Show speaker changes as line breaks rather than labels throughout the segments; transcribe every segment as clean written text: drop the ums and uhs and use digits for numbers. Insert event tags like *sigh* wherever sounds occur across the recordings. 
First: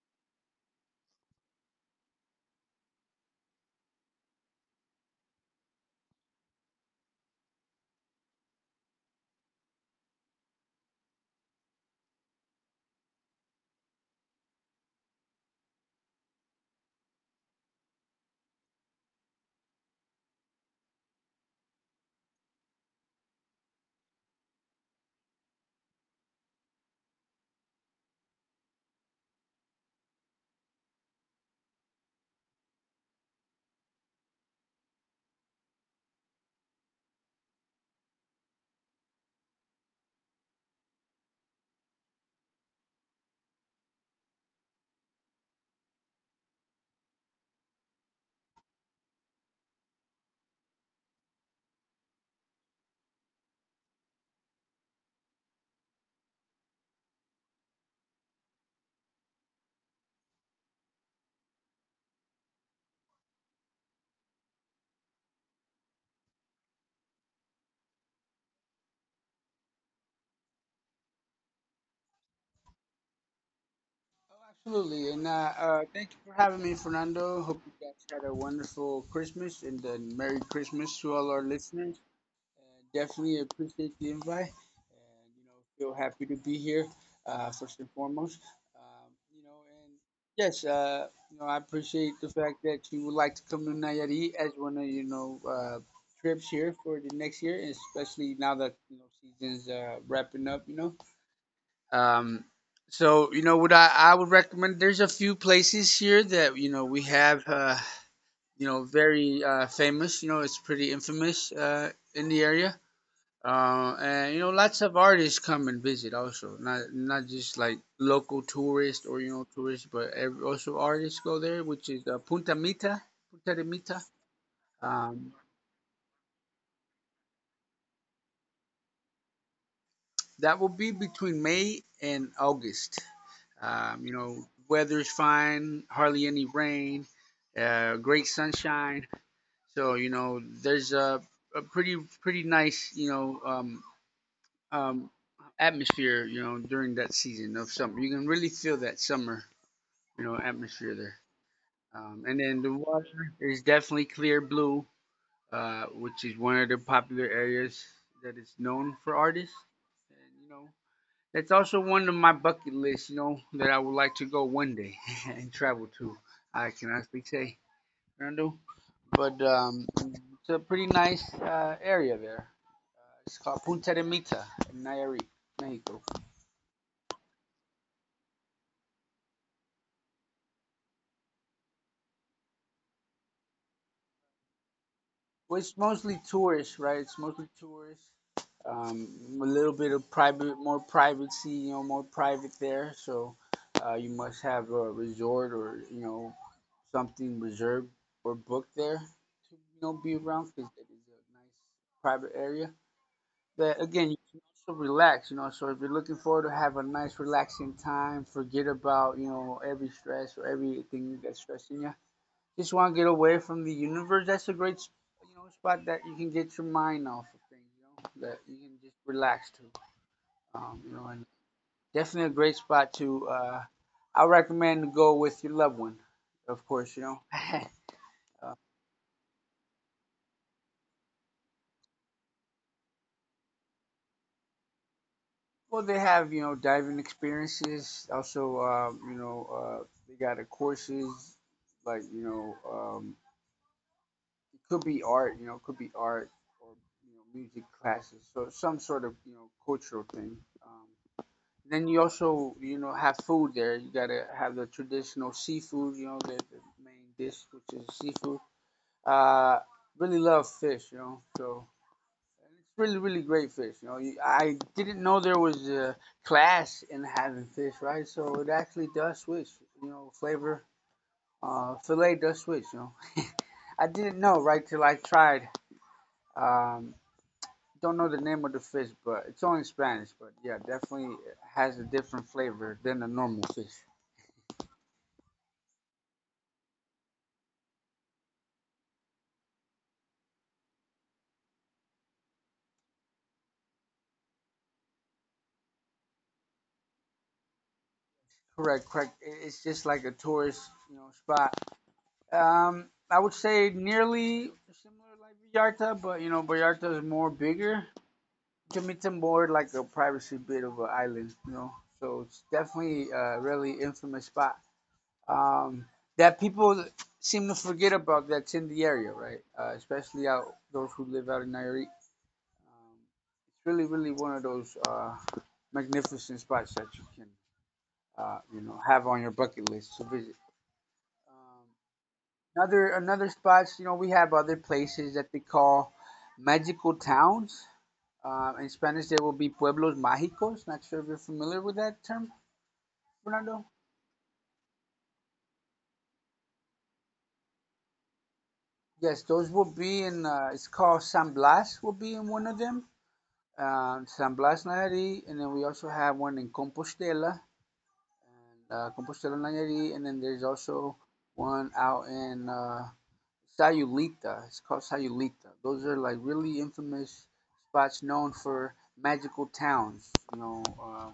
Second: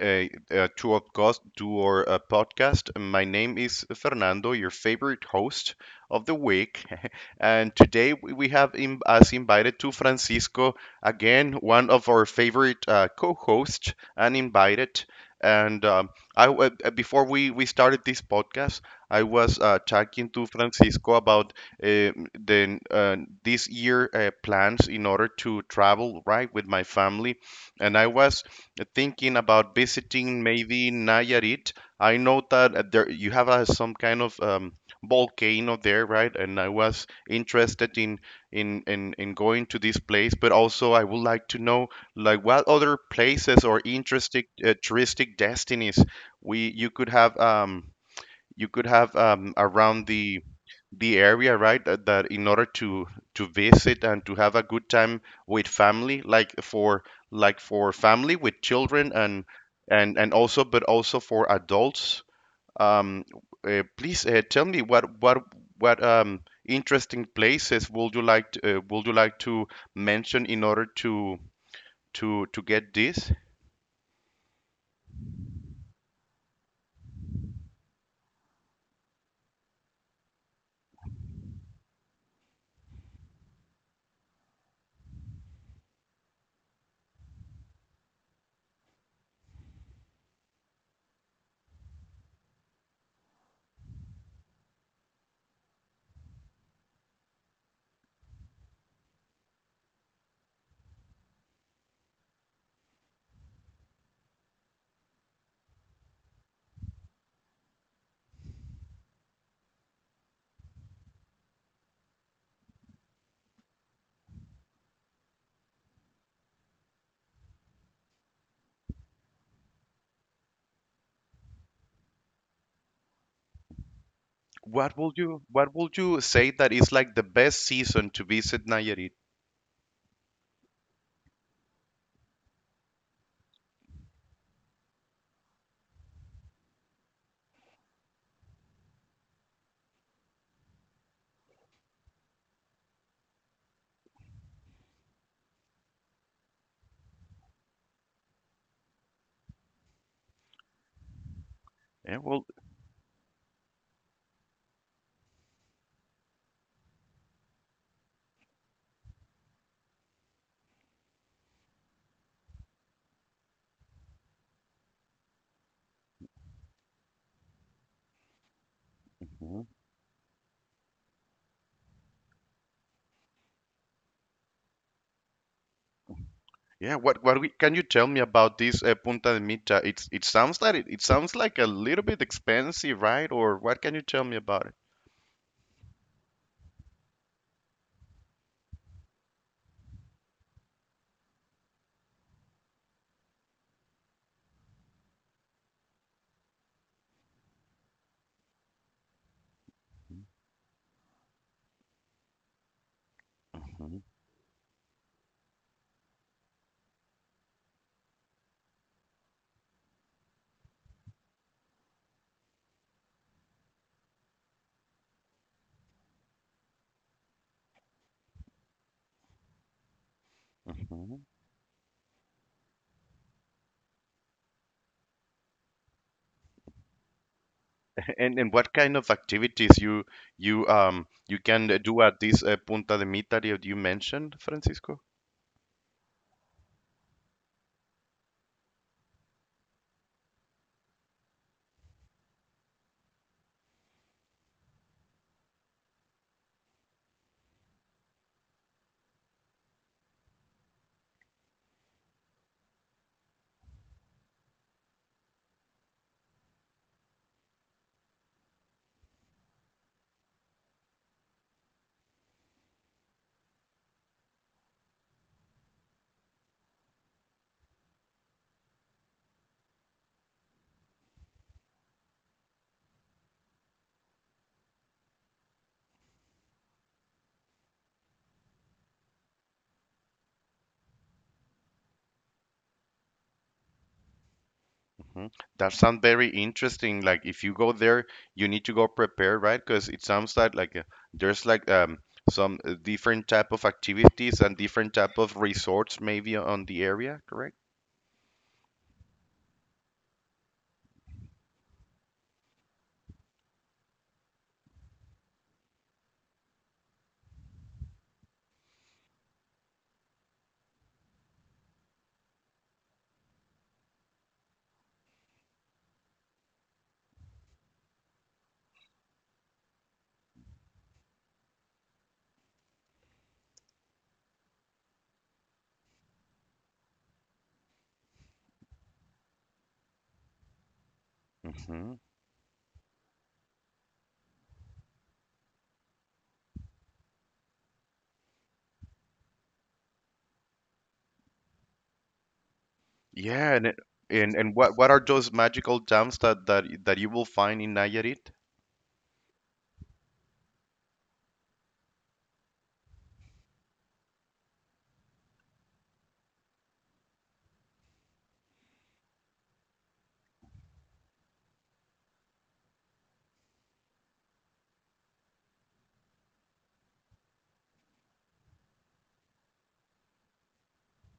to, our cos- to our podcast. My name is Fernando, your favorite host of the week. *laughs* And today we have us invited to Francisco, again, one of our favorite co hosts and invited. And um, Before we started this podcast, I was talking to Francisco about uh, the, uh, this year plans in order to travel, right, with my family, and I was thinking about visiting maybe Nayarit. I know that there you have some kind of volcano there, right? And I was interested in going to this place, but also I would like to know like what other places or interesting touristic destinies we you could have. You could have around the area, right? That, in order to visit and to have a good time with family, like for family with children and also, but also for adults. Um, Please tell me what interesting places would you like to, would you like to mention in order to get this?
Oh, absolutely, and thank you for having me, Fernando. Hope you guys had a wonderful Christmas and a Merry Christmas to all our listeners. Definitely appreciate the invite, and feel happy to be here. First and foremost, um, you know, and yes, I appreciate the fact that you would like to come to Nayarit as one of trips here for the next year, and especially now that season's wrapping up. Um, so you know what I would recommend. There's a few places here that we have very famous. It's pretty infamous in the area, and lots of artists come and visit also. Not just like local tourists or tourists, but ev also artists go there, which is Punta Mita, Punta de Mita.
What would
Um,
you say that is like the best season to visit Nayarit?
that will be between May and August. Weather's fine, hardly any rain, great sunshine. So there's a pretty nice um, atmosphere during that season of summer. You can really feel that summer atmosphere there.
Eh,
Um,
well,
and then the water is definitely clear blue, which is one of the popular areas that is known for artists. And that's also one of my bucket lists, that I would like to go one day *laughs* and travel to. I can honestly say, Fernando. But it's a pretty nice area there. It's called Punta de Mita in Nayarit, Mexico.
Yeah, can you tell me about this Punta de Mita? It sounds like it sounds like a little bit expensive, right? Or what can you tell me about it?
Well, it's mostly tourists, right? It's mostly tourists. A little bit of private, more privacy, more private there. So you must have a resort or, something reserved or booked there to be around, because it is a nice private area that
Mhm.
again you can also relax. So if you're looking forward to have a nice relaxing time, forget about every stress or everything that's stressing you. Just want to get away from the universe. That's a great spot that you can get your mind off of things, that you can just relax to.
Mhm.
And definitely a great spot to I recommend to go with your loved one, of course, *laughs* uh,
And what kind of activities you can do at this Punta de Mita that you mentioned, Francisco?
Well, they have diving experiences. Also, they got a courses like it could be art. It could be art or music classes. So some sort of cultural thing. Um, then you also have food there. You gotta have the traditional seafood. The main dish which is seafood. Uh, really love fish. And it's really, really great fish. I didn't know there was a class in having fish, right? So it actually does switch. Flavor, fillet does switch. *laughs* I didn't know right till I tried. Um, don't know the name of the fish, but it's only Spanish. But yeah, definitely has a different flavor than the normal fish.
Hmm. That sounds very interesting. Like if you go there, you need to go prepared, right? Because it sounds like like there's like some different type of activities and different type of resorts maybe on the area, correct?
Correct, correct. It's just like a tourist, spot. I would say nearly similar like Vallarta, but Vallarta is more bigger. Jamaica more like a privacy bit of an island, So it's definitely a really infamous spot um, that people seem to forget about. That's in the area, right? Especially out those who live out in Nairi. Um, it's really, really one of those magnificent spots that you can, have on your bucket list to visit. Um,
Hmm.
another spots, we have other places that they call magical towns. In Spanish, there will be pueblos mágicos. Not sure if you're familiar with that term,
Yeah,
Fernando.
and it, and what are those magical gems that you will find in Nayarit?
Yes, those will be in. It's called San Blas. Will be in one of them. San Blas Nayarit, and then we also have one in Compostela, and Compostela Nayarit, and then there's also one out in Sayulita. It's called Sayulita. Those are like really infamous spots known for magical towns. You know, um,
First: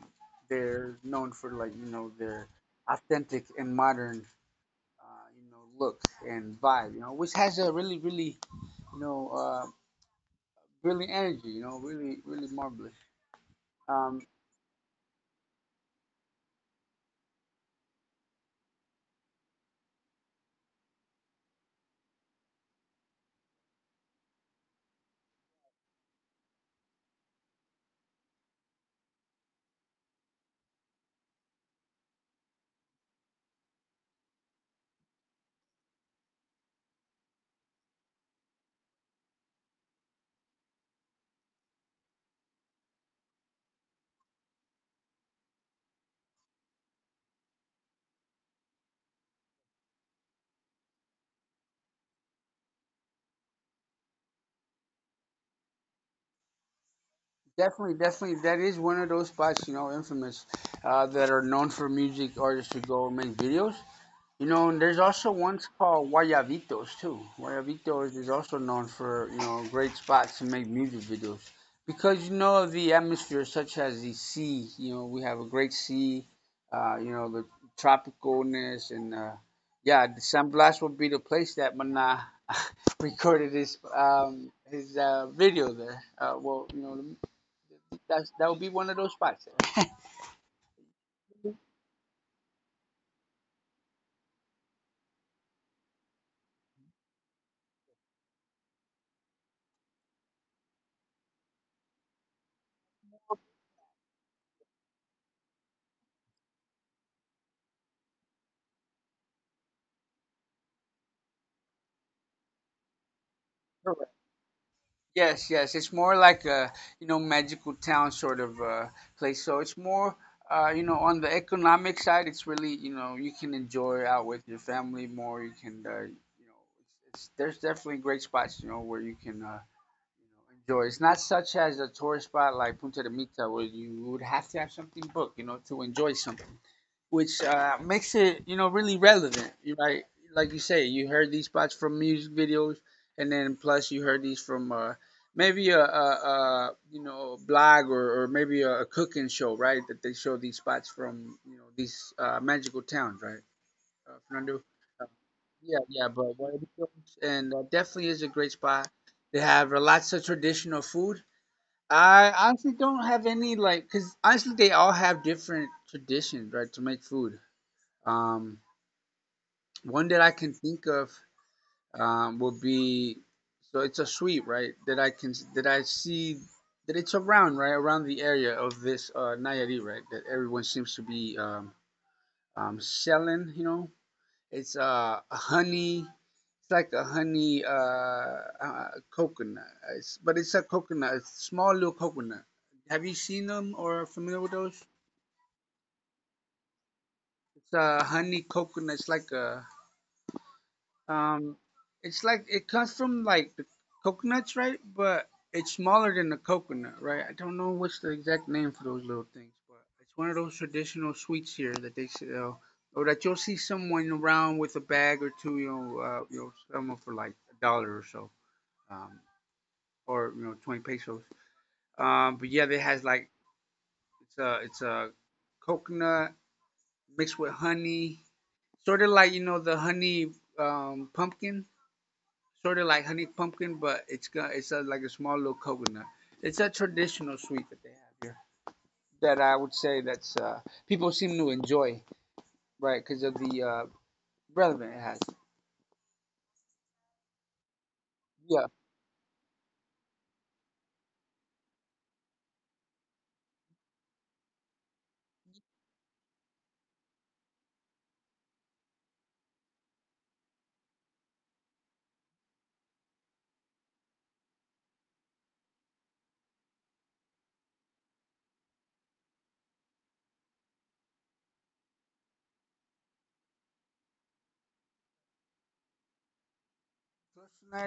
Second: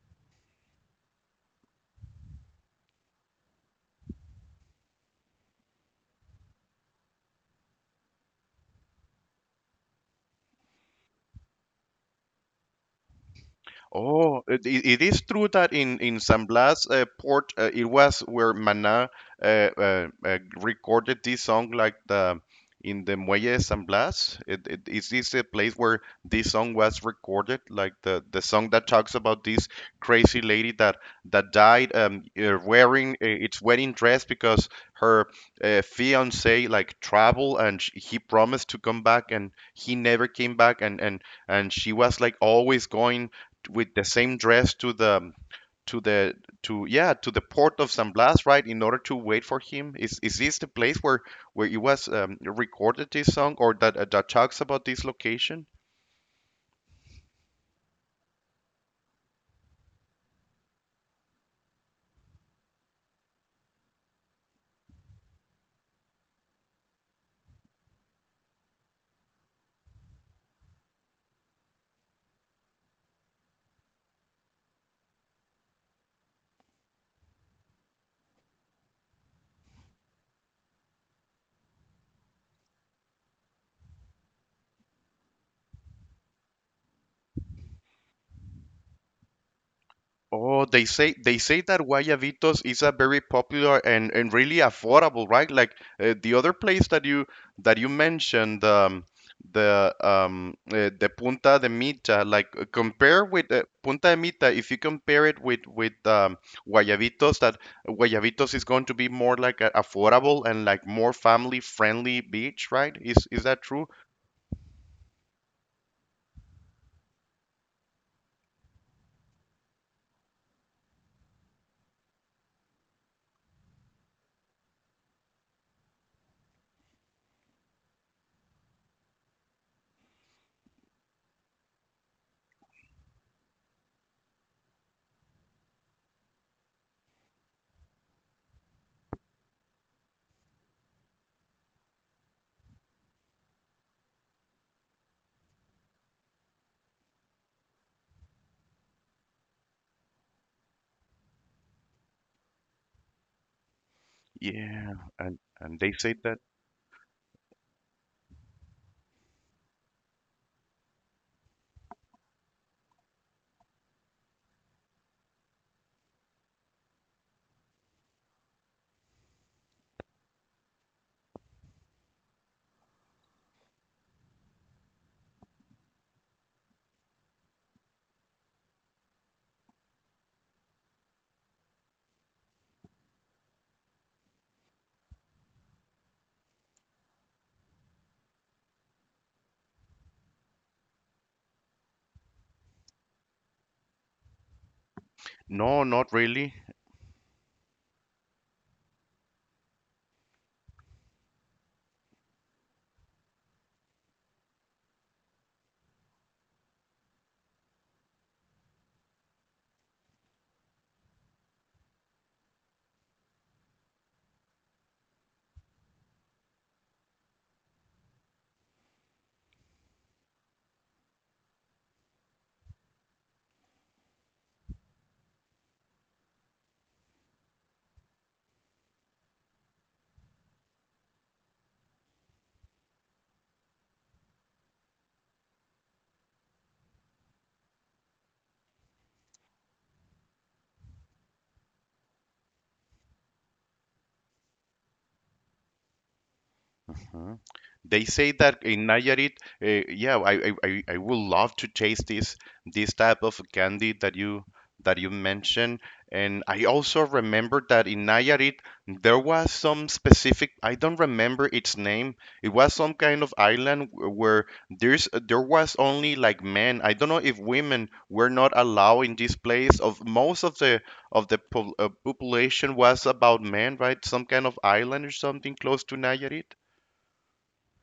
they're known for like their authentic and modern, look and vibe. Which has a really, really, you know, uh, brilliant energy. Really, really marvelous. Um,
Oh, it is true that in San Blas port it was where Maná recorded this song, like the in the Muelle de San Blas. It is this a place where this song was recorded, like the song that talks about this crazy lady that died wearing its wedding dress because her fiance like traveled and sh he promised to come back, and he never came back, and she was like always going with the same dress to the to the to yeah, to the port of San Blas, right, in order to wait for him? Is this the place where it was recorded this song, or that that talks about this location?
definitely, definitely, that is one of those spots. Infamous, that are known for music artists to go and make videos. And there's also ones called Guayabitos too. Guayabitos is also known for, great spots to make music videos. Because of the atmosphere such as the sea, we have a great sea, the tropicalness and yeah, the Sandblast would be the place that Mana *laughs* recorded his video there. Well, that would be one of those spots.
Oh, they say that Guayabitos is a very popular and, really affordable, right? Like the other place that you mentioned, the Punta de Mita. Like compare with Punta de Mita, if you compare it with Guayabitos, that Guayabitos is going to be more like a affordable and like more family friendly beach, right? Is that true?
Yes, yes. It's more like a, magical town sort of place. So it's more, on the economic side. It's really, you can enjoy out with your family more. You can, know, there's definitely great spots, where you can, you enjoy. It's not such as a tourist spot like Punta de Mita where you would have to have something booked, to enjoy something which makes it really relevant. You right, like you say, you heard these spots from music videos, and then plus you heard these from maybe a blog or maybe a cooking show, right? That they show these spots from these magical towns, right, Fernando?
Yeah,
Uh,
and
yeah,
they
yeah,
say
but
that
what and definitely is a great spot. They have lots of traditional food. I honestly don't have any like, cause honestly they all have different traditions, right, to make food. Um, one that I can think of would be, so it's a suite, right? That I see that it's around right around the area of this Nayarit, right? That everyone seems to be selling. It's a honey. It's like a honey coconut, but it's a coconut. It's small little coconut. Have you seen them or are familiar with those?
no, not really.
It's a honey coconut. It's like a Um, it's like it comes from like the coconuts, right? But it's smaller than the coconut, right? I don't know what's the exact name for those little things, but it's one of those traditional sweets here that they sell, or that you'll see someone around with a bag or two, them for like a dollar or so, um, or 20 pesos. But yeah, they has like it's a coconut mixed with honey, sort of like the honey, pumpkin sort of like honey pumpkin, but it's a, like a small little coconut. It's a traditional sweet that they have here. That I would say that's people seem to enjoy, right? Because of the relevant it has.
Mhm. They say that
Yeah.
in Nayarit, uh, yeah, I, I, I I would love to taste this type of candy that you mentioned. And I also remember that in Nayarit there was some specific, I don't remember its name. It was some kind of island where there was only like men. I don't know if women were not allowed in this place. Of most of the po population was about men, right? Some kind of island or something close to Nayarit.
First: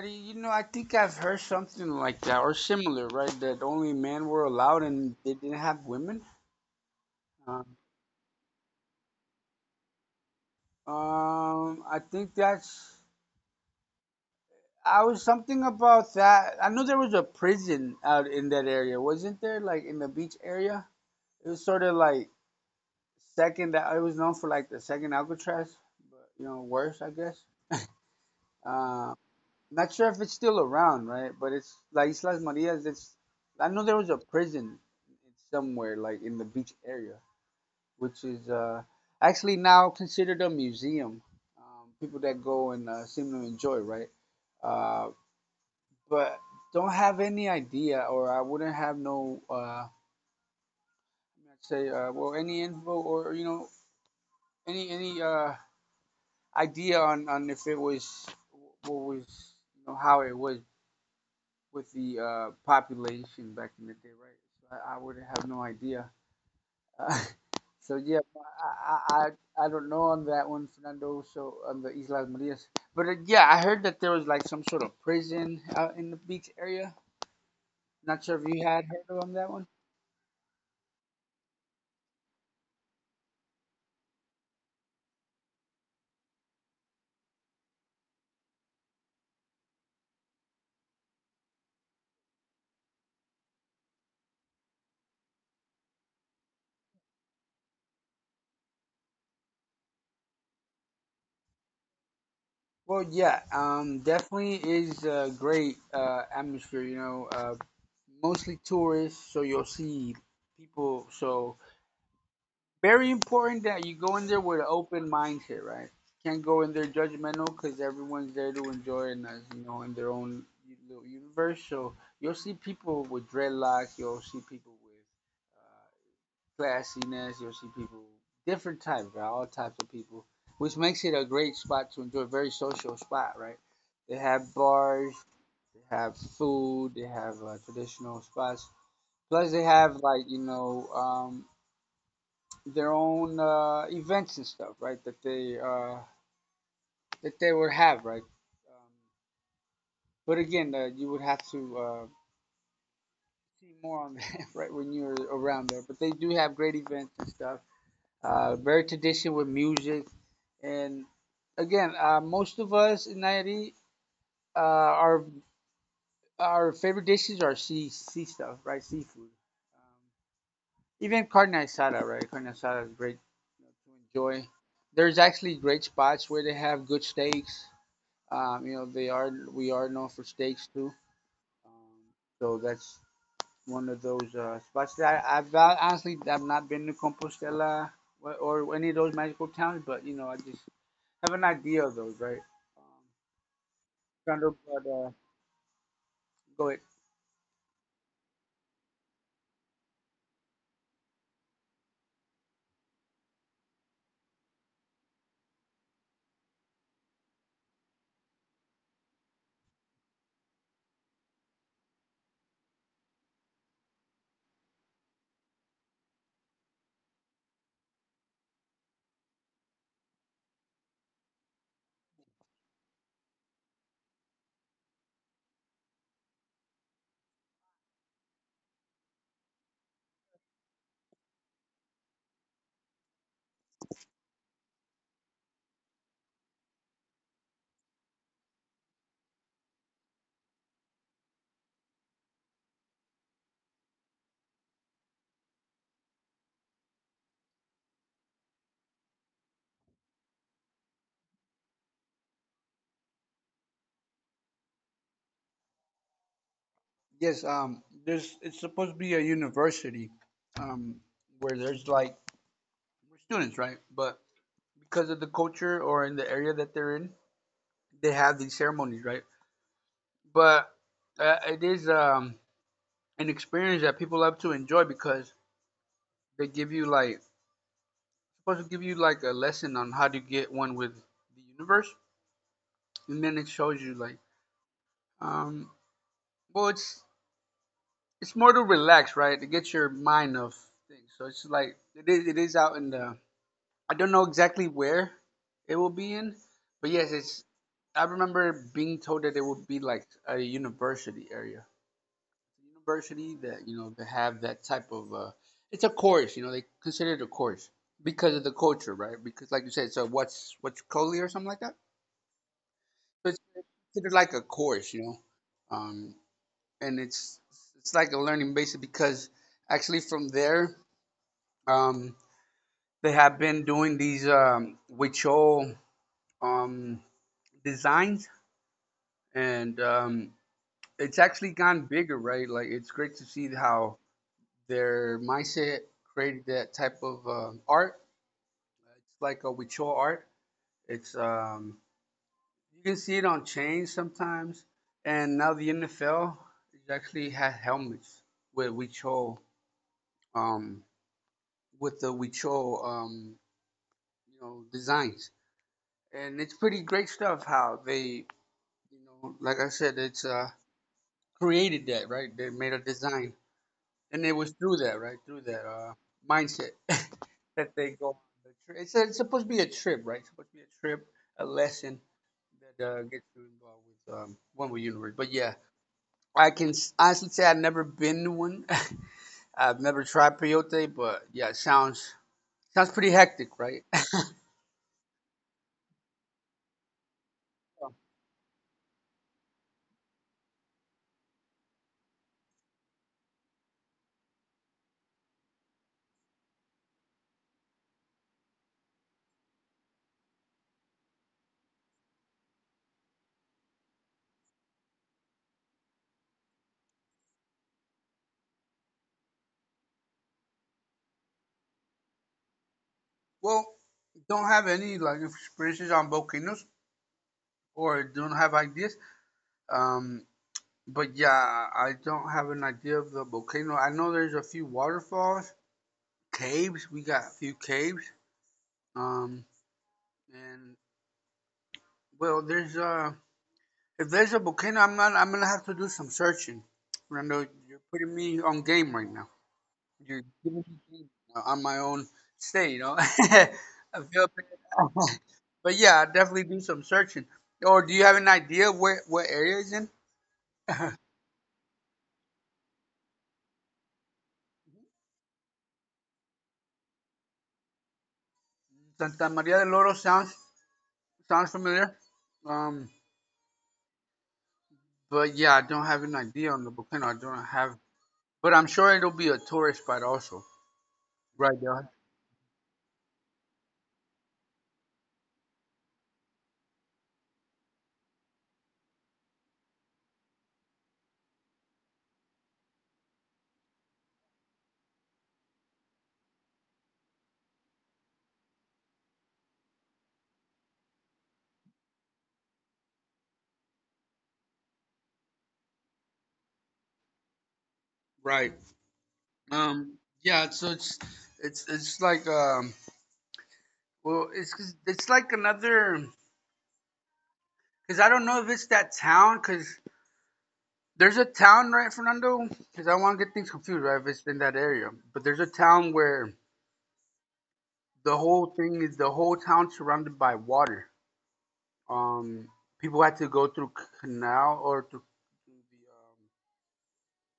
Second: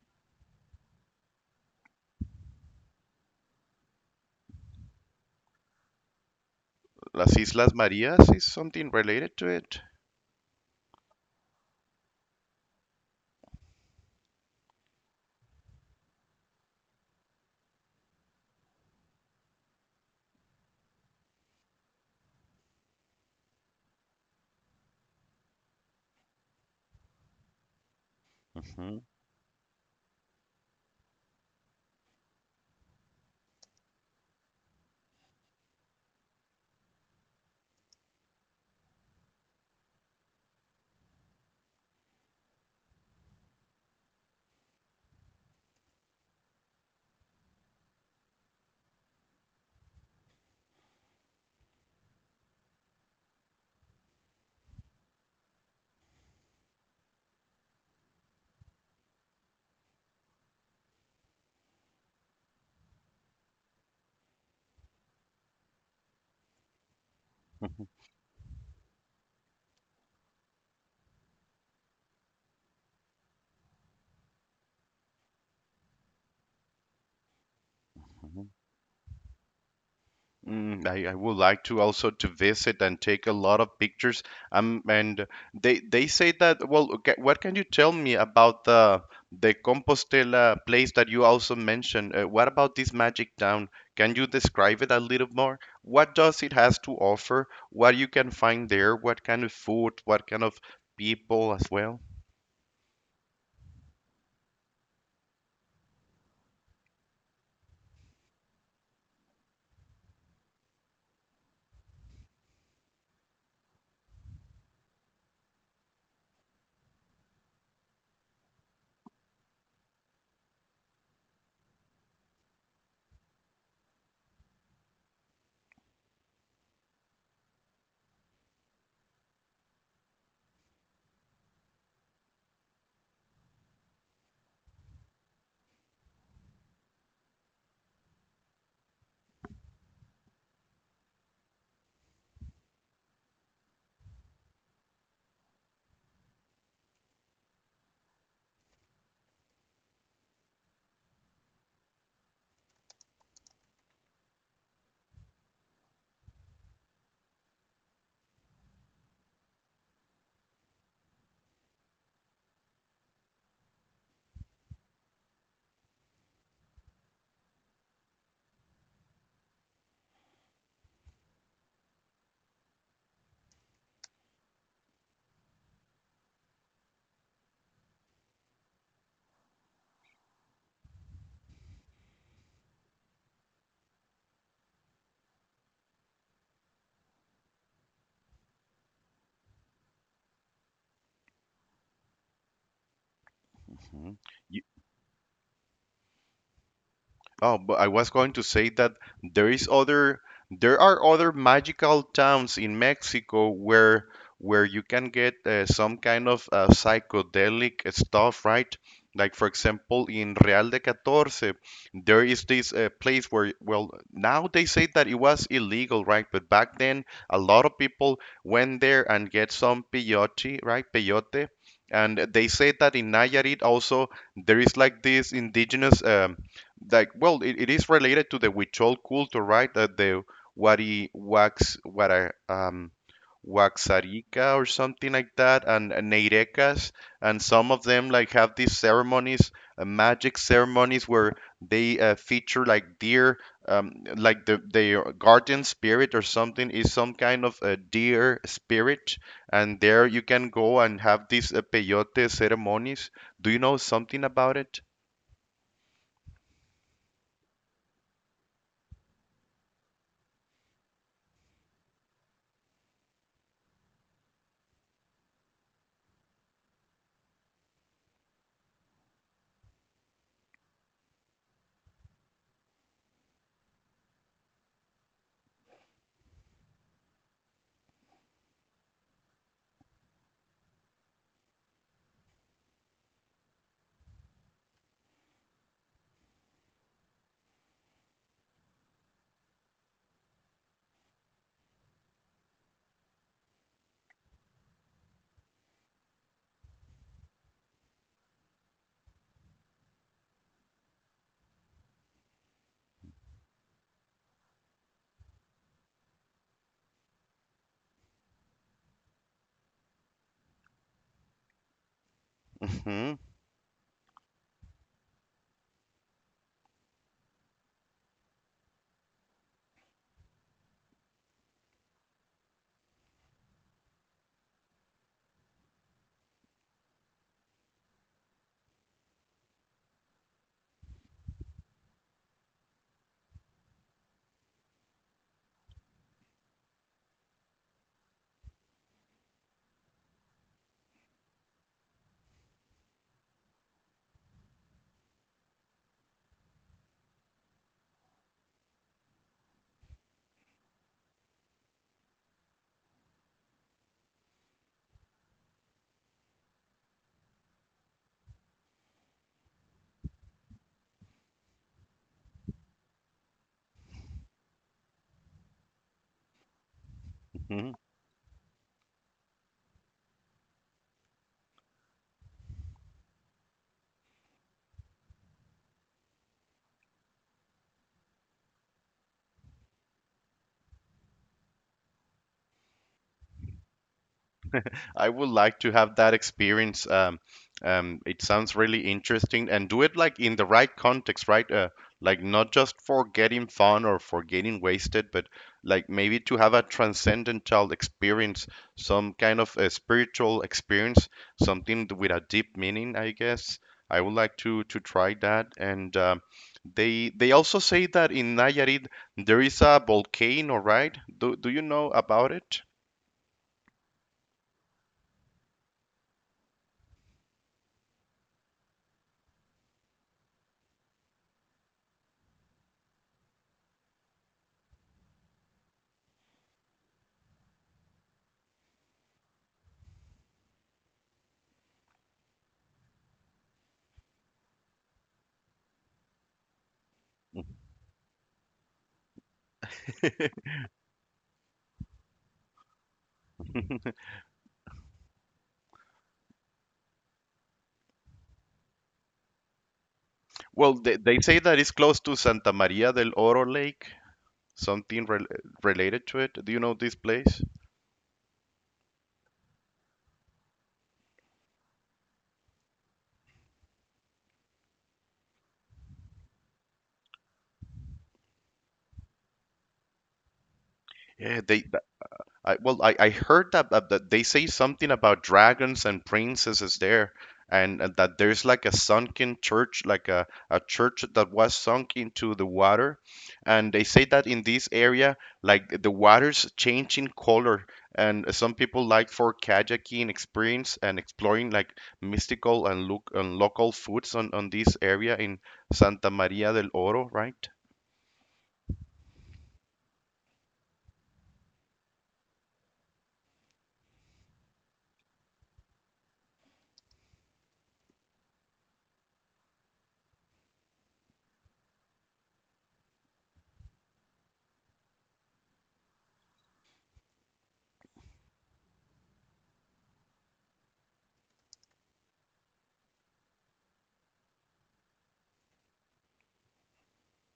I think I've heard something like that or similar, right? That only men were allowed and they didn't have women.
Las Islas
Um,
Marias is something related to it.
I think that's. I was something about that. I know there was a prison out in that area, wasn't there? Like in the beach area, it was sort of like second, that it was known for like the second Alcatraz, but worse, I guess.
Mhm.
Uh, not sure if it's still around, right? But it's La Islas Marias. It's I know there was a prison somewhere like in the beach area, which is actually now considered a museum. People that go and seem to enjoy, right? Uh, but don't have any idea, or I wouldn't have no, let's say, well, any info or any idea on, if it was what was how it was with the population back in the day, right? So I would have no idea. *laughs* Uh,
Mhm.
so yeah, I don't know on that one, Fernando. So on the Islas Marias, but yeah, I heard that there was like some sort of prison out in the beach area. Not sure
Mhm.
if you had heard on that one.
Mm, I would like to also to visit and take a lot of pictures. And they say that. Well, okay, what can you tell me about the Compostela place that you also mentioned? What about this magic town? Can you describe it a little more? What does it has to offer? What you can find there? What kind of food? What kind of people as well?
Well, yeah, definitely is a great atmosphere. Mostly tourists, so you'll see people. So very important that you go in there with an open mindset, right? Can't go in there judgmental because everyone's there to enjoy and you know, in their own little universe. So you'll see people with dreadlocks, you'll see people with classiness, you'll see people different types, right? All types of people, which makes it a great spot to enjoy. Very social spot, right? They have bars, they have food, they have traditional spots. Plus, they have their own events and stuff, right? That they would have, right? But again, you would have to see more on *laughs* that, right, when you're around there. But they do have great events and stuff. Very tradition with music, and again, most of us in Nairi, our favorite dishes are sea stuff, right? Seafood. Even carne asada, right? Carne asada is great, you know, to enjoy. There's actually great spots where they have good steaks. You know, they are we are known for steaks too. Um, so that's one of those spots that I, I've honestly, I've not been to Compostela or any of those magical towns, but you know, I just have an idea of those, right? Um,
Mhm.
Sandro, but go ahead.
Oh, but I was going to say that there is other there are other magical towns in Mexico where you can get some kind of psychedelic stuff, right? Like for example, in Real de Catorce, there is this place where, well, now they say that it was illegal, right? But back then, a lot of people went there and get some peyote, right? Peyote, and they say that in Nayarit also there is like this indigenous like well it is related to the Huichol culture, right? That the Wari Wax Wara Waxarica or something like that, and Neirecas, and some of them like have these ceremonies, magic ceremonies where they feature like deer, like the their guardian spirit or something is some kind of a deer spirit, and there you can go and have these peyote ceremonies. Do you know something about it?
Yes, there's it's supposed to be a university, um, where there's like students, right? But because of the culture or in the area that they're in, they have these ceremonies, right? But it is an experience that people love to enjoy because they give you like, supposed to give you like a lesson on how to get one with the universe, and then it shows you like, um well it's it's more to relax, right, to get your mind off things. So it's like it is out in the, I don't know exactly where it will be in, but yes, it's, I remember being told that it would be like a university area. University that, you know, that have that type of it's a course, you know, they consider it a course because of the culture, right, because like you said, so what's Coley or something like that.
*laughs* Hmm.
So it's considered like a course, you know. um, and it's like a learning basis because actually from there, um, they have been doing these Huichol um, designs. And It's actually gone bigger, right? Like, it's great to see how their mindset created that type of art. It's like a Huichol art. It's You can see it on chains sometimes, and now the NFL is actually has helmets with Huichol, um, with the Huichol, you know, designs, and it's pretty great stuff. How they, you know, like I said, it's, created that, right. They made a design, and it was through that, right, through that mindset *laughs* that they go on the trip. It's supposed to be a trip, right, it's supposed to be a trip, a lesson that gets you involved with, one with universe. But yeah, I can honestly say I've never been to one. *laughs* I've never tried peyote, but yeah, it sounds, sounds pretty hectic, right?
I would like to have that experience.
*laughs*
It sounds really interesting, and do it like in the right context, right? Like not just for getting fun or for getting wasted, but like maybe to have a transcendental experience, some kind of a spiritual experience, something with a deep meaning, I guess. I would like to try that. And they also say that in Nayarit there is a volcano, right? Do you know about it?
Well, don't have any like experiences on volcanoes, or don't have ideas. um but yeah, I don't have an idea of the volcano. I know there's a few waterfalls, caves. We got a few caves. Um, and well, there's if there's a volcano, I'm not. I'm gonna have to do some searching. Rando, you're putting me on game right now. You're
*laughs*
giving me game on my own stay. You know, *laughs* I feel bad. *laughs* But yeah, I'll definitely do some searching. Or do you have an idea where what area is in?
Well, they say that it's close to Santa Maria del Oro Lake, something rel related to it. Do you know this place?
Santa Maria del Oro sounds, sounds familiar. Um, but yeah, I don't have an idea on the volcano. I don't have, but I'm sure it'll be a tourist spot also.
Yeah,
Right,
they
there.
I, I heard that, that they say something about dragons and princesses there, and that there's like a sunken church, like a church that was sunk into the water, and they say that in this area, like the water's changing color, and some people like for kayaking experience and exploring like mystical and look and local foods on this area in Santa Maria del Oro, right?
Right. Um. Yeah. It's like Well, it's 'cause- it's like another, because I don't know if it's that town because there's a town, right, Fernando? Because I want to get things confused, right? If it's in that area, but there's a town where the whole town surrounded by water. Um. People had to go through canal or through, um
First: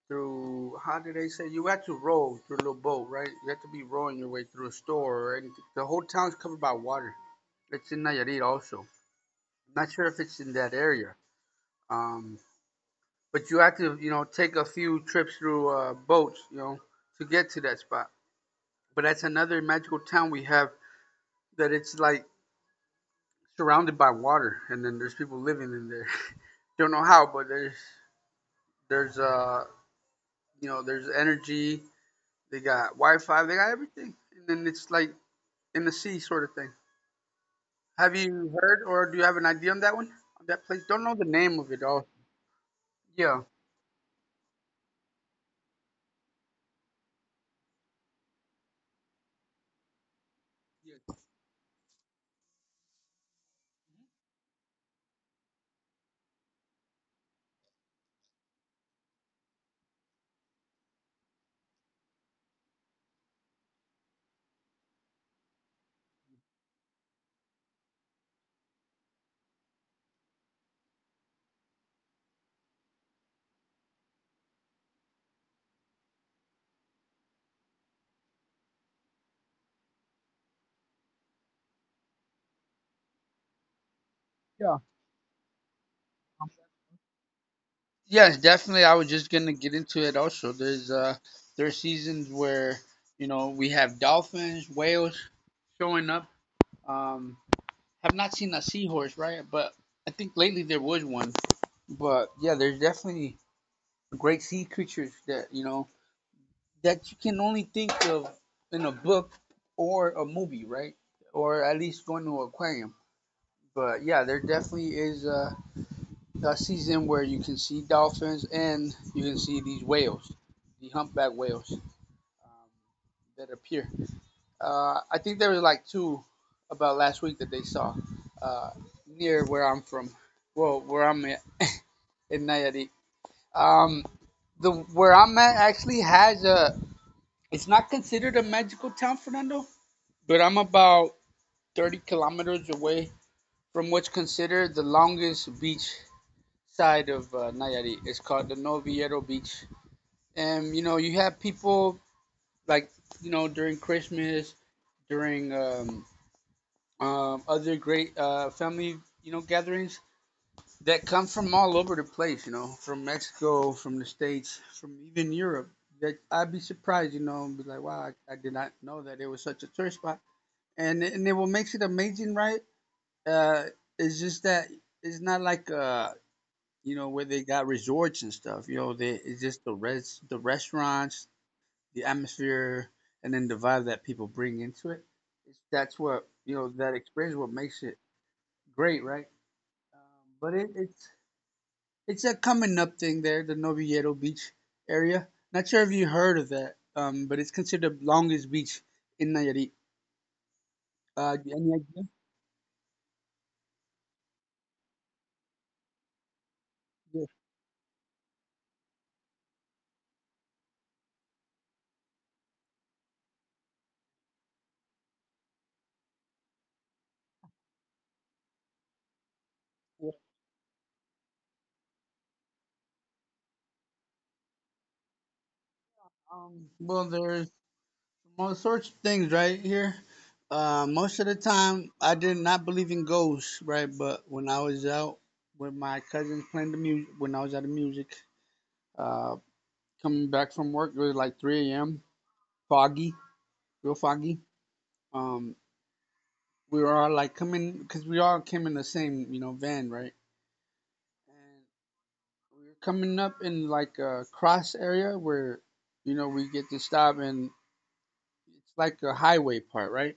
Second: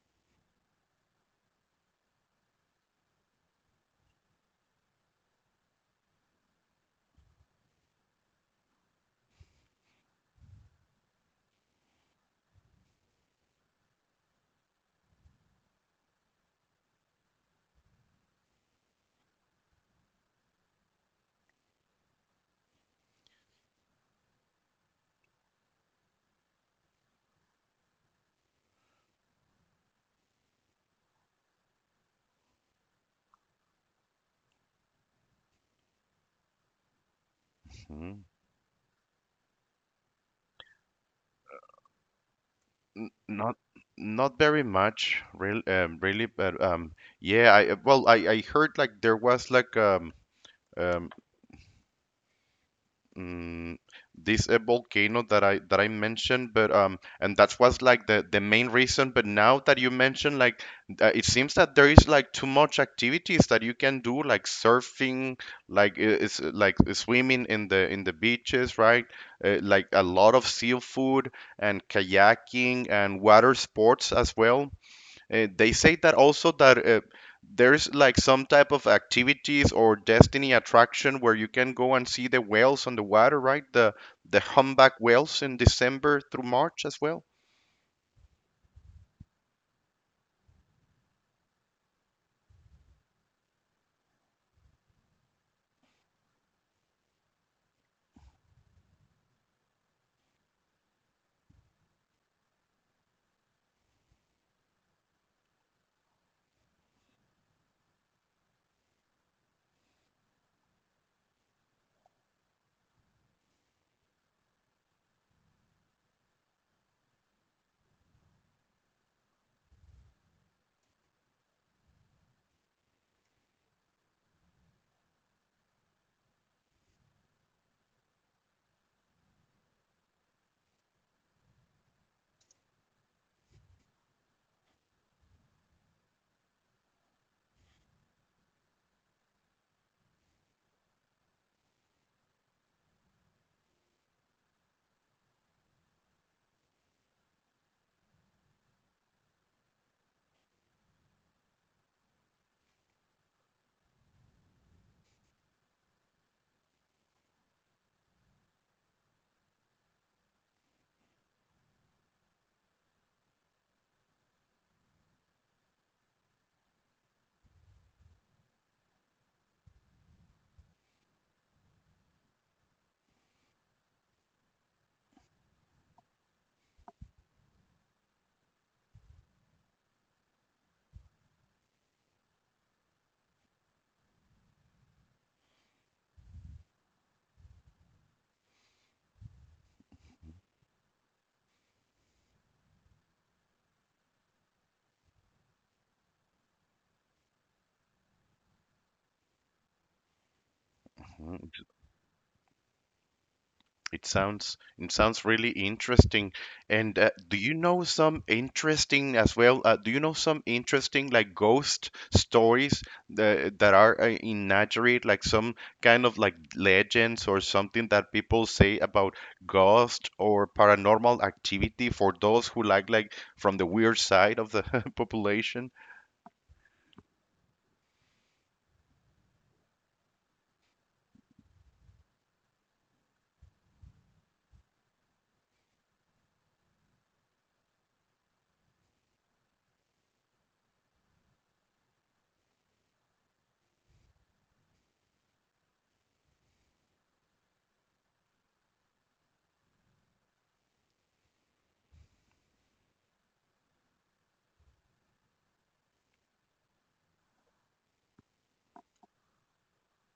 through, how did they say, you had to row through a little boat, right? You had to be rowing your way through a store or anything. The whole town's covered by water. It's in Nayarit also. I'm not sure if it's in that area. Um, but you have to, you know, take a few trips through boats, you know, to get to that spot. But that's another magical town we have, that it's like surrounded by water, and then there's people living in there. *laughs* Don't know how, but there's you know, there's energy. They got Wi-Fi. They got everything, and then it's like in the sea sort of thing. Have you heard or do you have an idea on that one? On that place? Don't know the name of it all.
N-
Yeah.
Not Not very much, really, but yeah, I I heard like there was like um mm, this volcano that I mentioned, but and that was like the main reason. But now that you mentioned, like, it seems that there is like too much activities that you can do, like surfing, like it's like swimming in the beaches, right? Like a lot of seafood and kayaking and water sports as well. They say that also that there's like some type of activities or destiny attraction where you can go and see the whales on the water, right? The
Yeah.
humpback whales in December through March as well.
Yes, definitely. I was just gonna get into it also. There are seasons where, you know, we have dolphins, whales showing up. Um have not seen a seahorse, right? But I think lately there was one. But yeah, there's definitely great sea creatures that, you know, that you can only think of in a book or a movie, right? Or at least going to an aquarium. But yeah, there definitely is a season where you can see dolphins and you can see these whales, the humpback whales, um, that appear. I think there was like two about last week that they saw uh, near where I'm from. Well, where I'm at. *laughs* In Nayarit. Um, the where I'm at actually has a. It's not considered a magical town, Fernando, but I'm about 30 kilometers away from what's considered the longest beach side of Nayarit. It's called the Noviero Beach. And you know, you have people like, you know, during Christmas, during other great family, you know, gatherings that come from all over the place. You know, from Mexico, from the states, from even Europe. That I'd be surprised, you know, and be like, wow, I did not know that it was such a tourist spot. And it what makes it amazing, right? Uh, it's just that it's not like, you know, where they got resorts and stuff. You know, they, it's just the restaurants, the atmosphere, and then the vibe that people bring into it. That's what, you know. That experience what makes it great, right? Um, but it, it's it's a coming up thing there, the Noviedo Beach area. Not sure if you heard of that, but it's considered the longest beach in Nayarit. Do you- any idea?
It sounds really interesting. And
Yeah,
do you know some interesting as well? Do you know some interesting like ghost stories that, are in Nayarit, like some kind of like legends or something that people say about ghost
yeah.
or paranormal activity for those who like from the weird side of the *laughs* population?
Well, there's all sorts of things right here. Most of the time, I did not believe in ghosts, right? But when I was out, when my cousins playing the music, when I was out of music, Uh, coming back from work, it was like 3 a.m. Foggy, real foggy. Um, we were all like coming because we all came in the same, you know, van, right? And we were coming up in like a cross area where, you know, we get to stop, and it's like a highway part, right?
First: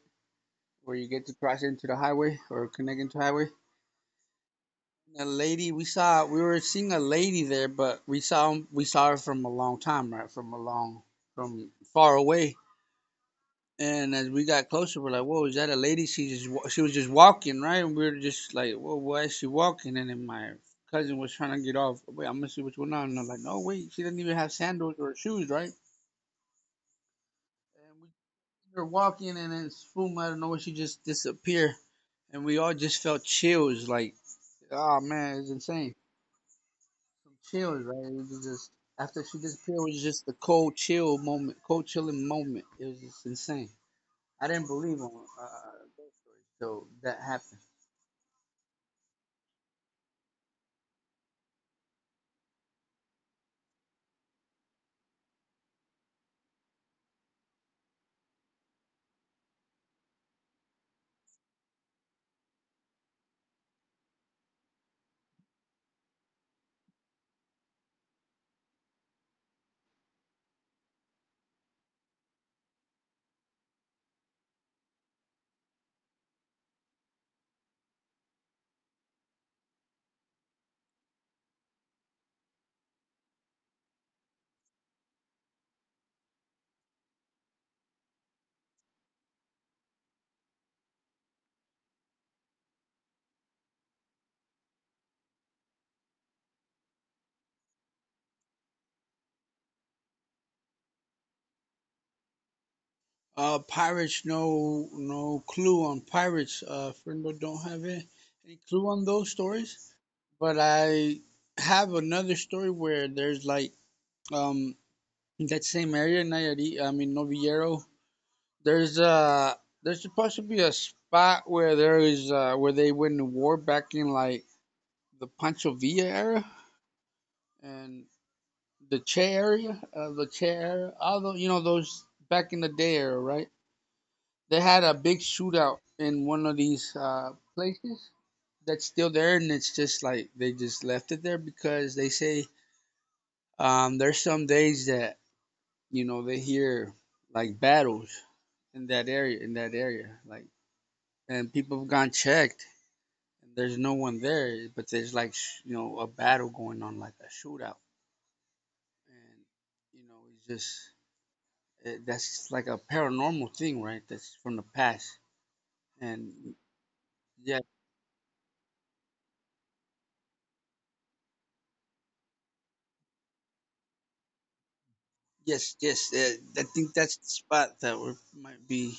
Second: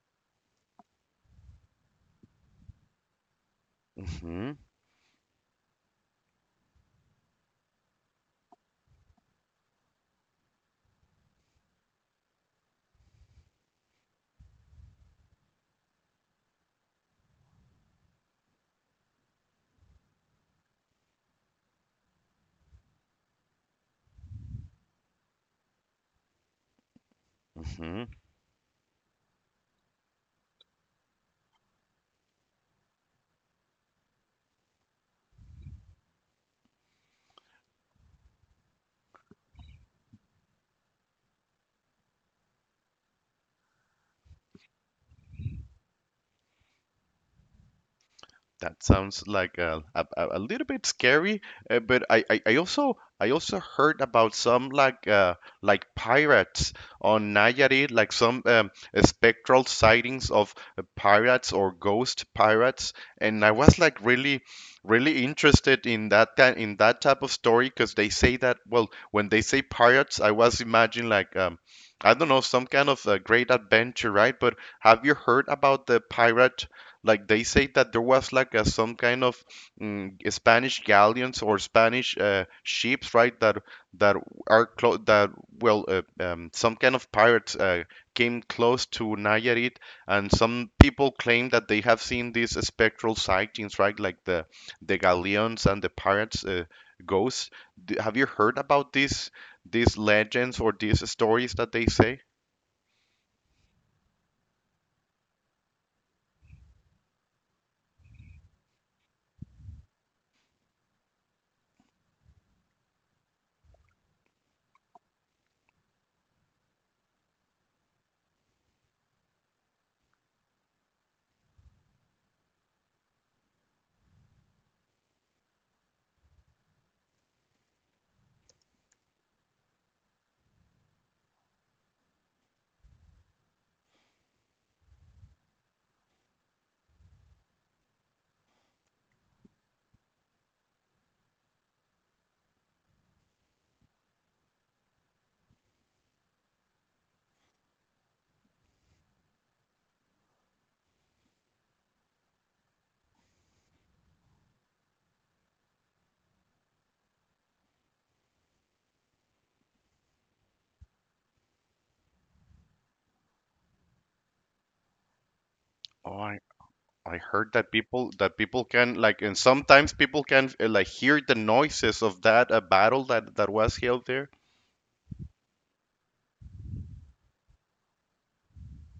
Where you get to cross into the highway or connect into the highway.
Hmm.
And a lady we saw, we were seeing a lady there, but we saw, her from a long time, right? From a long, from far away. And as we got closer, we're like, "Whoa, is that a lady? She was just walking, right?" And we were just like, "Whoa, why is she walking?" And then my cousin was trying to get off. Wait, I'm gonna see what's going on. And I'm like, "No, wait, she doesn't even have sandals or shoes, right?" And
Hmm.
we were walking, and then boom, I don't know, she just disappeared, and we all just felt chills, like, "Oh man, it's insane." Chills, right? It was just, after she disappeared, it was just a cold chill moment, cold chilling moment. It was just insane. I didn't believe on uh, ghost stories, so that happened.
That sounds like a little bit scary, but I also heard about some like pirates on Nayarit, like some spectral sightings of pirates or ghost pirates, and I was like really interested in that in that type of story, because they say that, well, when they say pirates, I was imagining like I don't know some kind of great adventure, right? But have you heard about the pirate? Like they say that there was like some kind of Spanish galleons or Spanish ships, right? That are close, that well, some kind of pirates came close to Nayarit, and some people claim that they have seen these spectral sightings, right? Like the galleons and the pirates, ghosts. D Have you heard about these legends or these stories that they say?
Pirates, no clue on pirates. Friendo, don't have any clue on those stories. But I have another story where there's like um in that same area, Nayarit. I mean Novillero. There's uh there's supposed to be a spot where there is where they went to war back in like the Pancho Villa era, and the Che area, the Che area. All you know, those back in the day era, right? They had a big shootout in one of these places that's still there, and it's just like they just left it there because they say there's some days that you know they hear like battles in that area, like and people have gone checked, and there's no one there, but there's like you know a battle going on, like a shootout, and you know it's just that's like a paranormal thing, right? That's from the past, and
I heard
yeah.
that people can like and sometimes people can like hear the noises of that battle that was held there.
Yes, yes. I think that's the spot that we might be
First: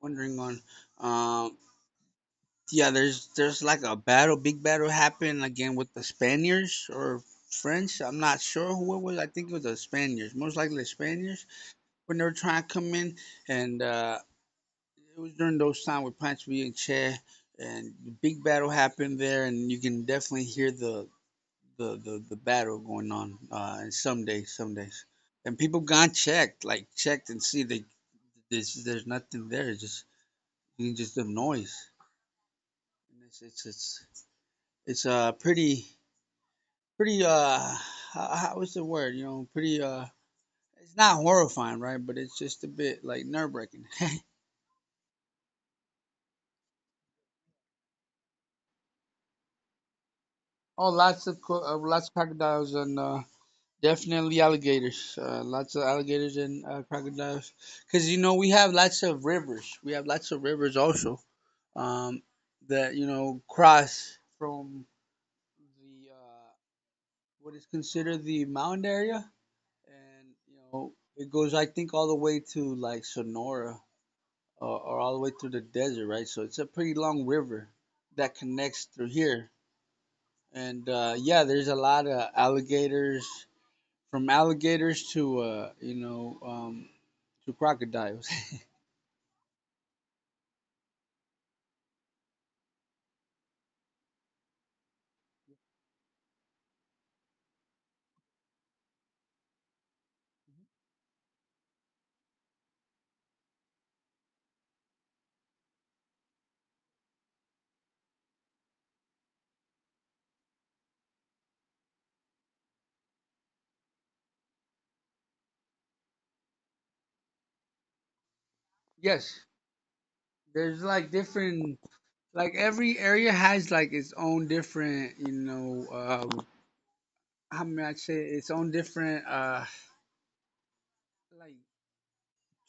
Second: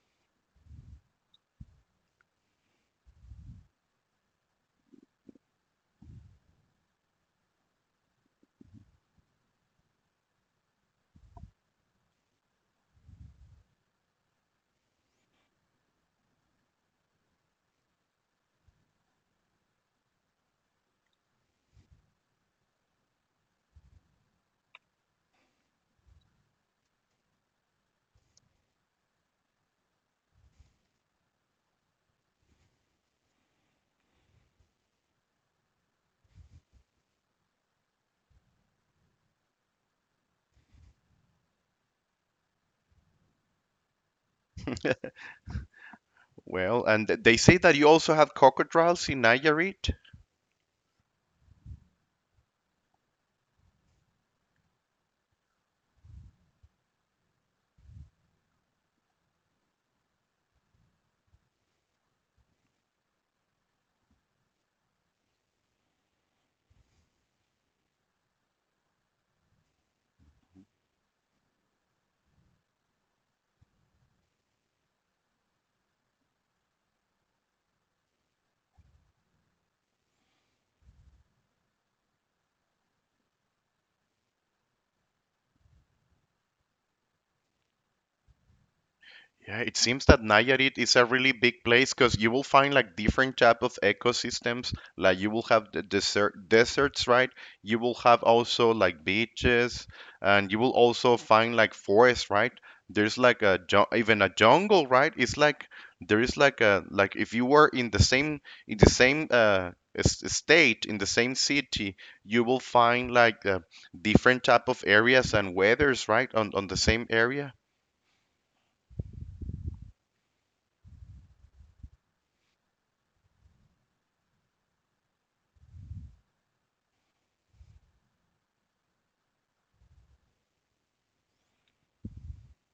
wondering on. Um, yeah, there's like a battle, big battle happened again with the Spaniards or French. I'm not sure who it was. I think it was the Spaniards, most likely the Spaniards, when they were trying to come in. And it was during those time with Pancho Villa and Che, and the big battle happened there. And you can definitely hear the battle going on and some days and people gone checked, and see they there's nothing there, it's just you can just the noise, and it's pretty, pretty uh what's the word? You know, pretty it's not horrifying, right, but it's just a bit like nerve-wracking. *laughs*
*laughs* Well, and they say that you also have crocodiles in Nayarit.
Oh lots of lots of crocodiles and definitely alligators, lots of alligators and crocodiles, because you know we have lots of rivers, we have lots of rivers also, um, that you know cross from the what is considered the mound area, and you know it goes I think all the way to like Sonora, or all the way through the desert, right? So it's a pretty long river that connects through here, and yeah, there's a lot of alligators, from alligators to you know, to crocodiles. *laughs*
Yeah, it seems that Nayarit is a really big place because you will find like different type of ecosystems. Like you will have the desert deserts, right? You will have also like beaches, and you will also find like forests, right? There's like a ju even a jungle, right? It's like there is like a like if you were in the same in the same uh state in the same city, you will find like different type of areas and weathers, right? On the same area.
Yes, there's like different, like every area has like its own different, you know, um how may I say it? Its own different like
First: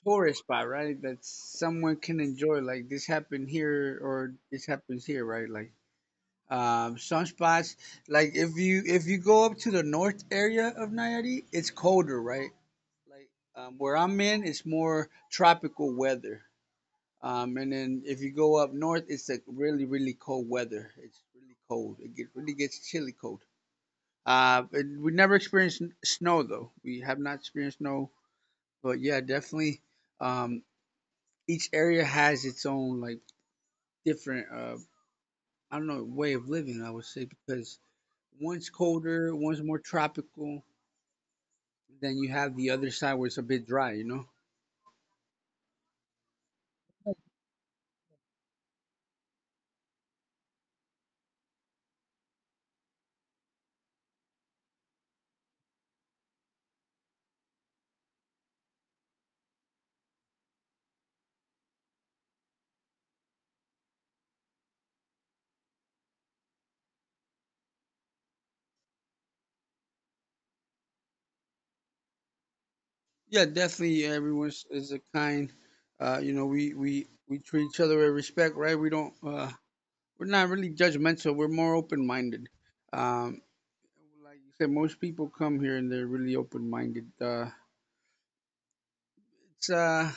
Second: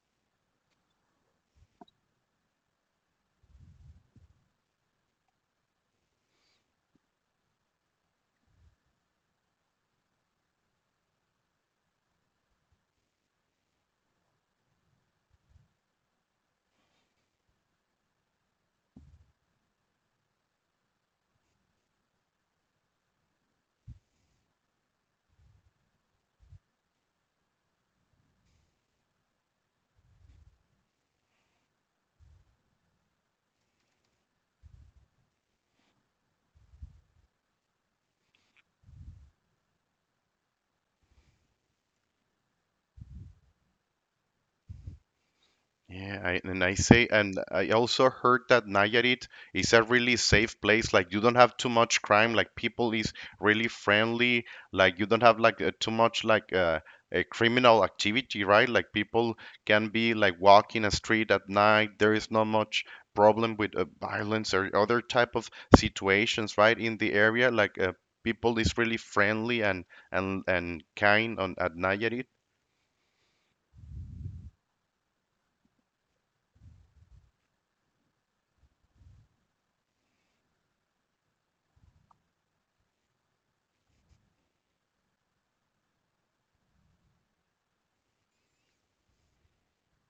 tourist spot, right, that someone can enjoy, like this happened here or this happens here, right? Like some spots, like if you go up to the north area of Nayarit, it's colder, right, like where I'm in it's more tropical weather. And then if you go up north it's like really really cold weather, it's really cold, really gets chilly cold. Uh, we never experienced snow though. We have not experienced snow, but yeah, definitely. Um, each area has its own like different, I don't know, way of living, I would say, because one's colder, one's more tropical. Then you have the other side where it's a bit dry, you know.
Yeah, I, and I say, and I also heard that Nayarit is a really safe place. Like you don't have too much crime. Like people is really friendly. Like you don't have like too much like a criminal activity, right? Like people can be like walking a street at night. There is not much problem with violence or other type of situations, right? In the area, like people is really friendly and kind on at Nayarit.
Yeah, definitely. Everyone's is a kind. You know, we treat each other with respect, right? We don't. We're not really judgmental. We're more open minded. Um, like you said, most people come here and they're really open minded. It's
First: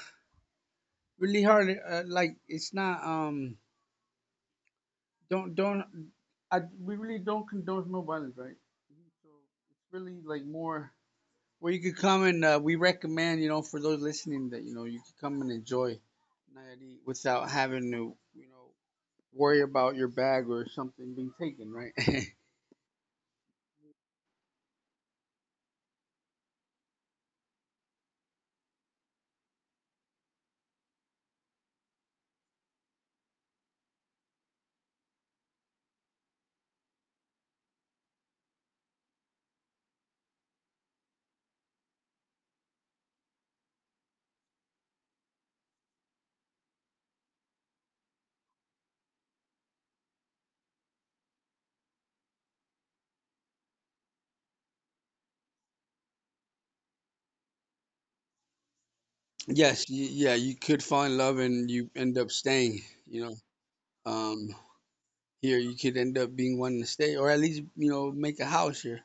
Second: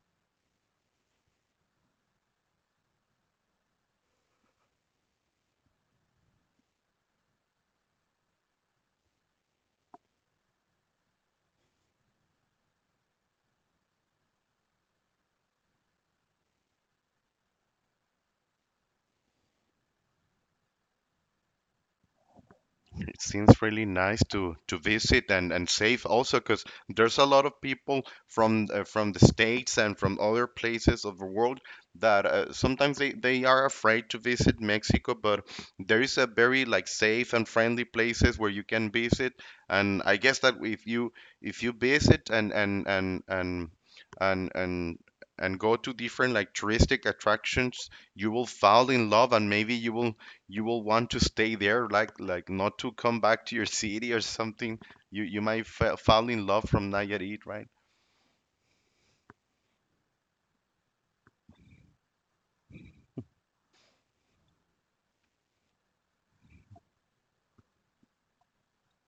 really hard. Like it's not don't, I we really don't condone no violence, right? So it's really like more where you could come and we recommend, you know, for those listening, that you know you could come and enjoy Nayarit without having to you know worry about your bag or something being taken, right? *laughs*
It seems really nice to visit and safe also because there's a lot of people from the states and from other places of the world that sometimes they are afraid to visit Mexico, but there is a very like safe and friendly places where you can visit, and I guess that if you visit and and and go to different like touristic attractions you will fall in love and maybe you will want to stay there, like not to come back to your city or something. You might fall in love from Nayarit, right?
Yes, yeah, you could fall in love and you end up staying, you know. Um, Here you could end up being one to stay, or at least you know make a house here.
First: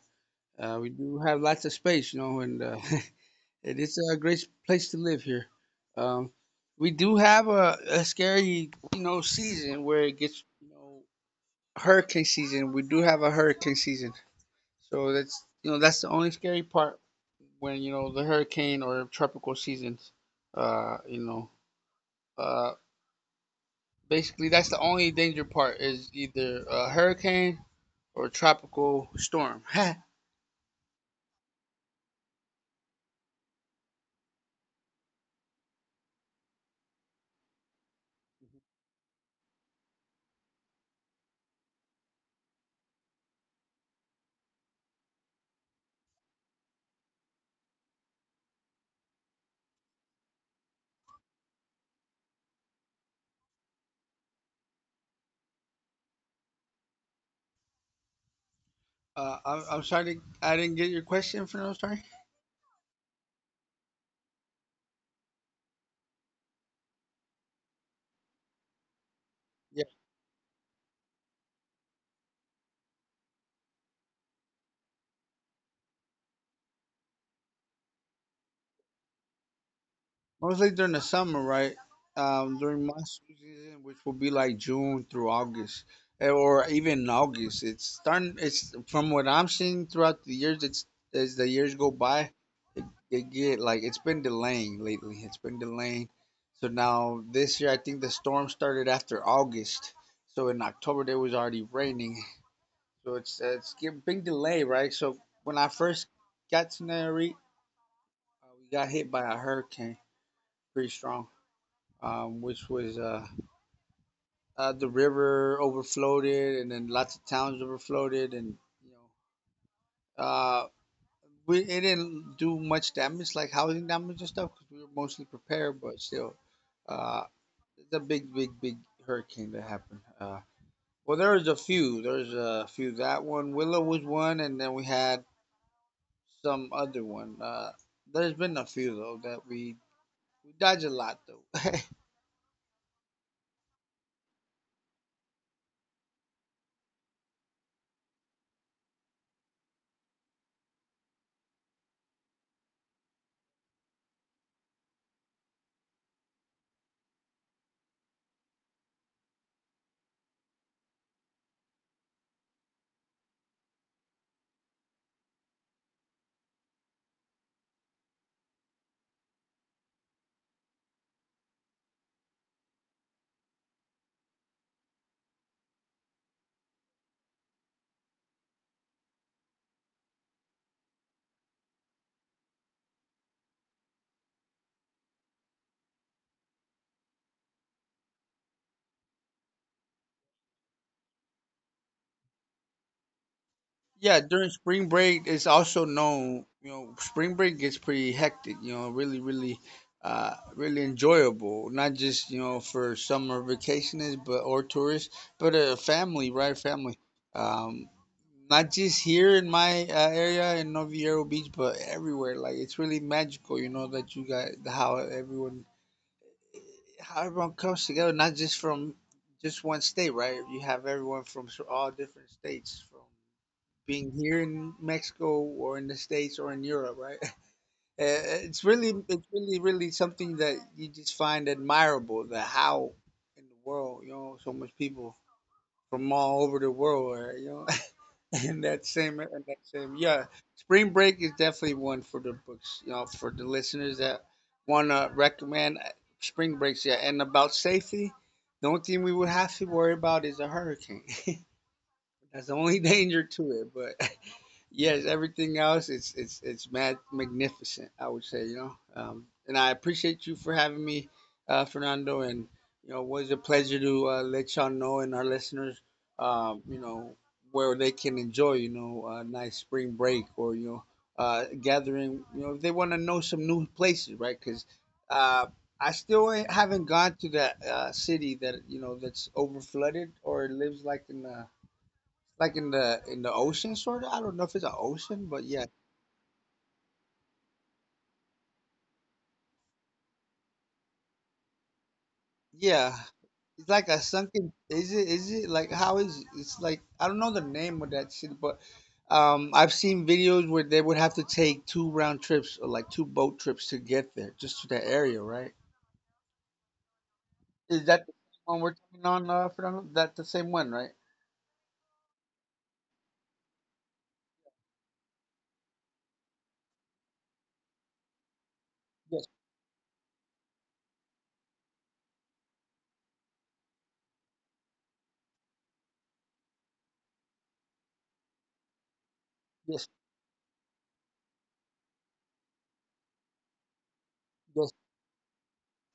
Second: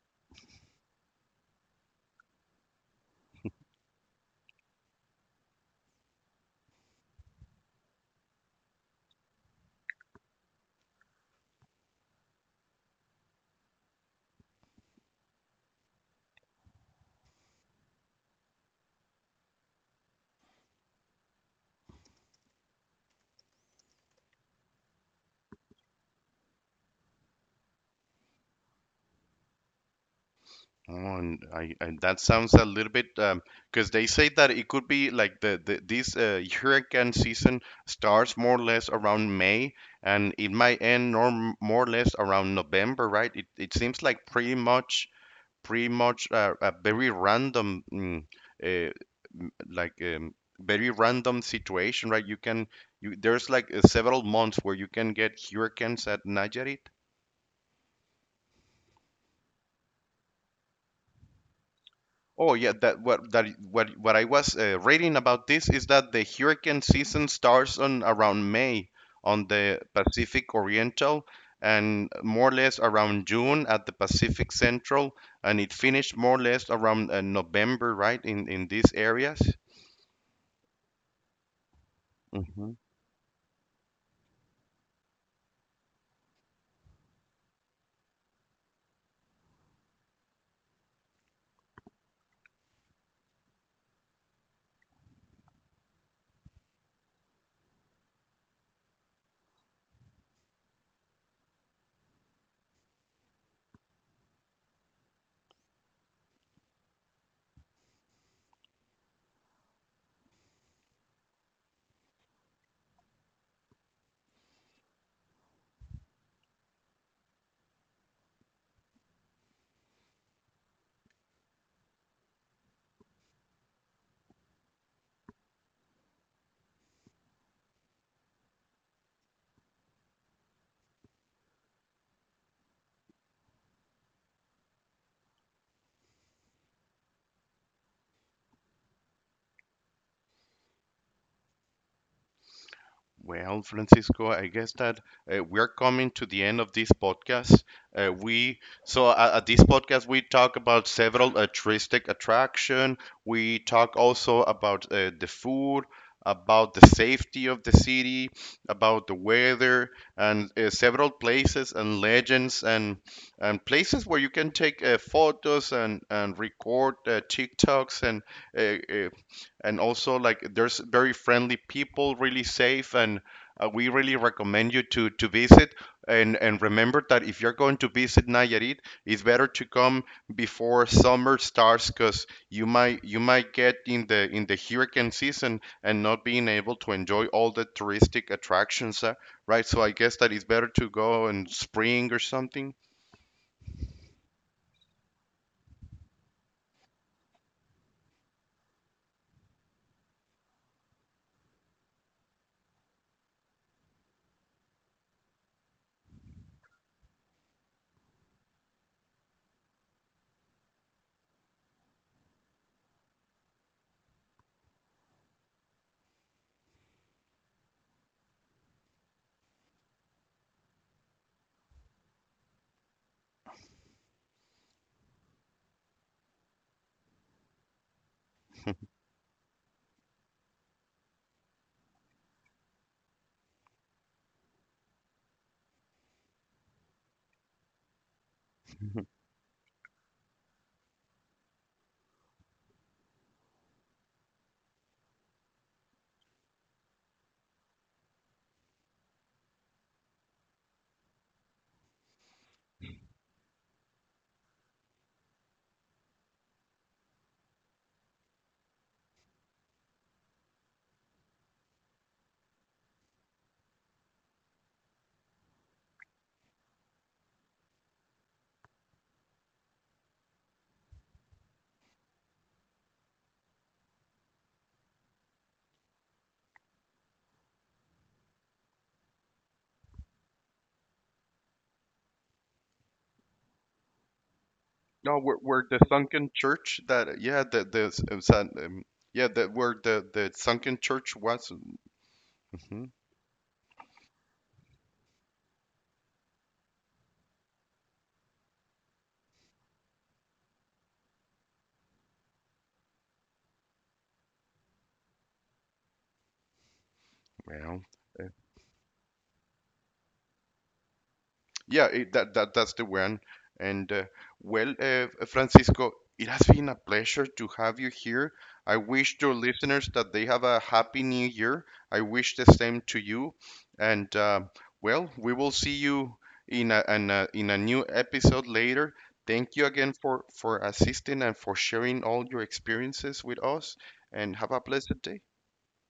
We do have lots of space, you know, and *laughs* it is a great place to live here. um, we do have a scary, you know, season where it gets, you know, hurricane season, we do have a hurricane season, so that's you know that's the only scary part, when you know the hurricane or tropical seasons, uh you know uh basically that's the only danger part is either a hurricane or tropical storm. *laughs*
Oh, and I, and that sounds a little bit 'cause because they say that it could be like the this hurricane season starts more or less around May and it might end more or less around November, right? It seems like pretty much a very random, uh, like very random situation, right? You there's like several months where you can get hurricanes at Nayarit.
I'm sorry, I didn't get your question, for no sorry.
Oh yeah, that what I was reading about this is that the hurricane season starts on around May on
Yeah,
the Pacific Oriental and more or less around June at the Pacific Central, and it finished more or less around November, right? In these areas.
mostly during the summer, right?
Mhm.
During monsoon season, which will be like June through August, eh, or even August. It's starting. It's from what I'm seeing throughout the years. It's as the years go by, it, it get like it's been delaying lately. It's been delaying. So now this year, I think the storm started after August. So in October, there was already raining. So it's get big delay, right? So when I first got to Nayarit, we got hit by a hurricane, pretty strong, which was the river overfloated, and then lots of towns overfloated, and you know, uh, we it didn't do much damage, like housing damage and stuff, because we were mostly prepared, but still, uh, it's a big hurricane that happened. Well, there was a few. That one, Willow was one, and then we had some other one. There's been a few though that we dodge a lot though.
Well, Francisco, I guess that we're coming to the end of this podcast. We so at this podcast we talk about several touristic attraction. We talk also about the food, about the safety of the city, about the weather, and several places and legends and places where you can take photos and record TikToks uh, uh, and also like there's very friendly people really safe and we really recommend you to visit and remember that if you're going to visit Nayarit it's better to come before summer starts cuz you might get in the hurricane season and not being able to enjoy all the touristic attractions right so I guess that it's better to go in spring or something.
*laughs* Yeah, during spring break, it's also known. You know, spring break gets pretty hectic. You know, really enjoyable. Not just you know for summer vacationists, but or tourists, but family, right? Family. Um, Not just here in my area in Noviero Beach, but everywhere. Like it's really magical, you know, that you got how everyone comes together, not just from just one state, right? You have everyone from all different states, from being here in Mexico or in the States or in Europe, right? *laughs* Uh, it's really something that you just find admirable. That how in the world, you know, so much people from all over the world, are, you know, *laughs* *laughs*
*laughs*
and that same, yeah. Spring Break is definitely one for the books, you know, for the listeners that want to recommend Spring Breaks. Yeah, and about safety, the only thing we would have to worry about is a hurricane. *laughs* That's the only *laughs* danger to it. But. Yes, everything else it's mad magnificent, I would say, you know. And I appreciate you for having me, Fernando. And you know, it was a pleasure to let y'all know and our listeners, you know, where they can enjoy, you know, a nice spring break or you know, gathering. You know, if they want to know some new places, right? Because uh, I still haven't gone to that city that you know that's over flooded or lives like in a like in the ocean, sort of. I don't know if it's an
No,
ocean, but yeah,
where the sunken church that yeah the it was that yeah that where the sunken church was. Hmm.
yeah. It's like a sunken. Is it? Is it like how is? It's like I don't know the name of that shit, but I've seen videos where they would have to take two round trips or like two boat trips to get there, just to that area, right? Is
Well.
that the one we're talking on, Fernando? That the same one, right?
Yeah, it, that, that that's the one. And well, Francisco, it has been a pleasure to have you here. I wish
Yes,
your listeners that they have a happy new year. I wish the same to you. And well, we will see you in a new episode later. Thank you
yes,
again for assisting and for sharing all your experiences with us. And have a
yes.
blessed day.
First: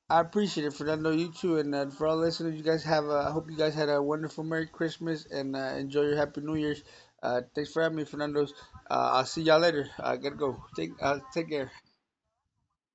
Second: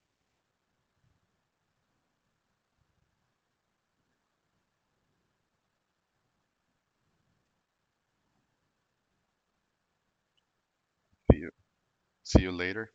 I appreciate it for that. I know you too, and for all listeners, you guys have. I hope you guys had a wonderful Merry Christmas and enjoy your Happy New Year's. Thanks for having me, Fernando's. I'll see y'all later. I gotta go. Take
See
take
you.
care.
See you later.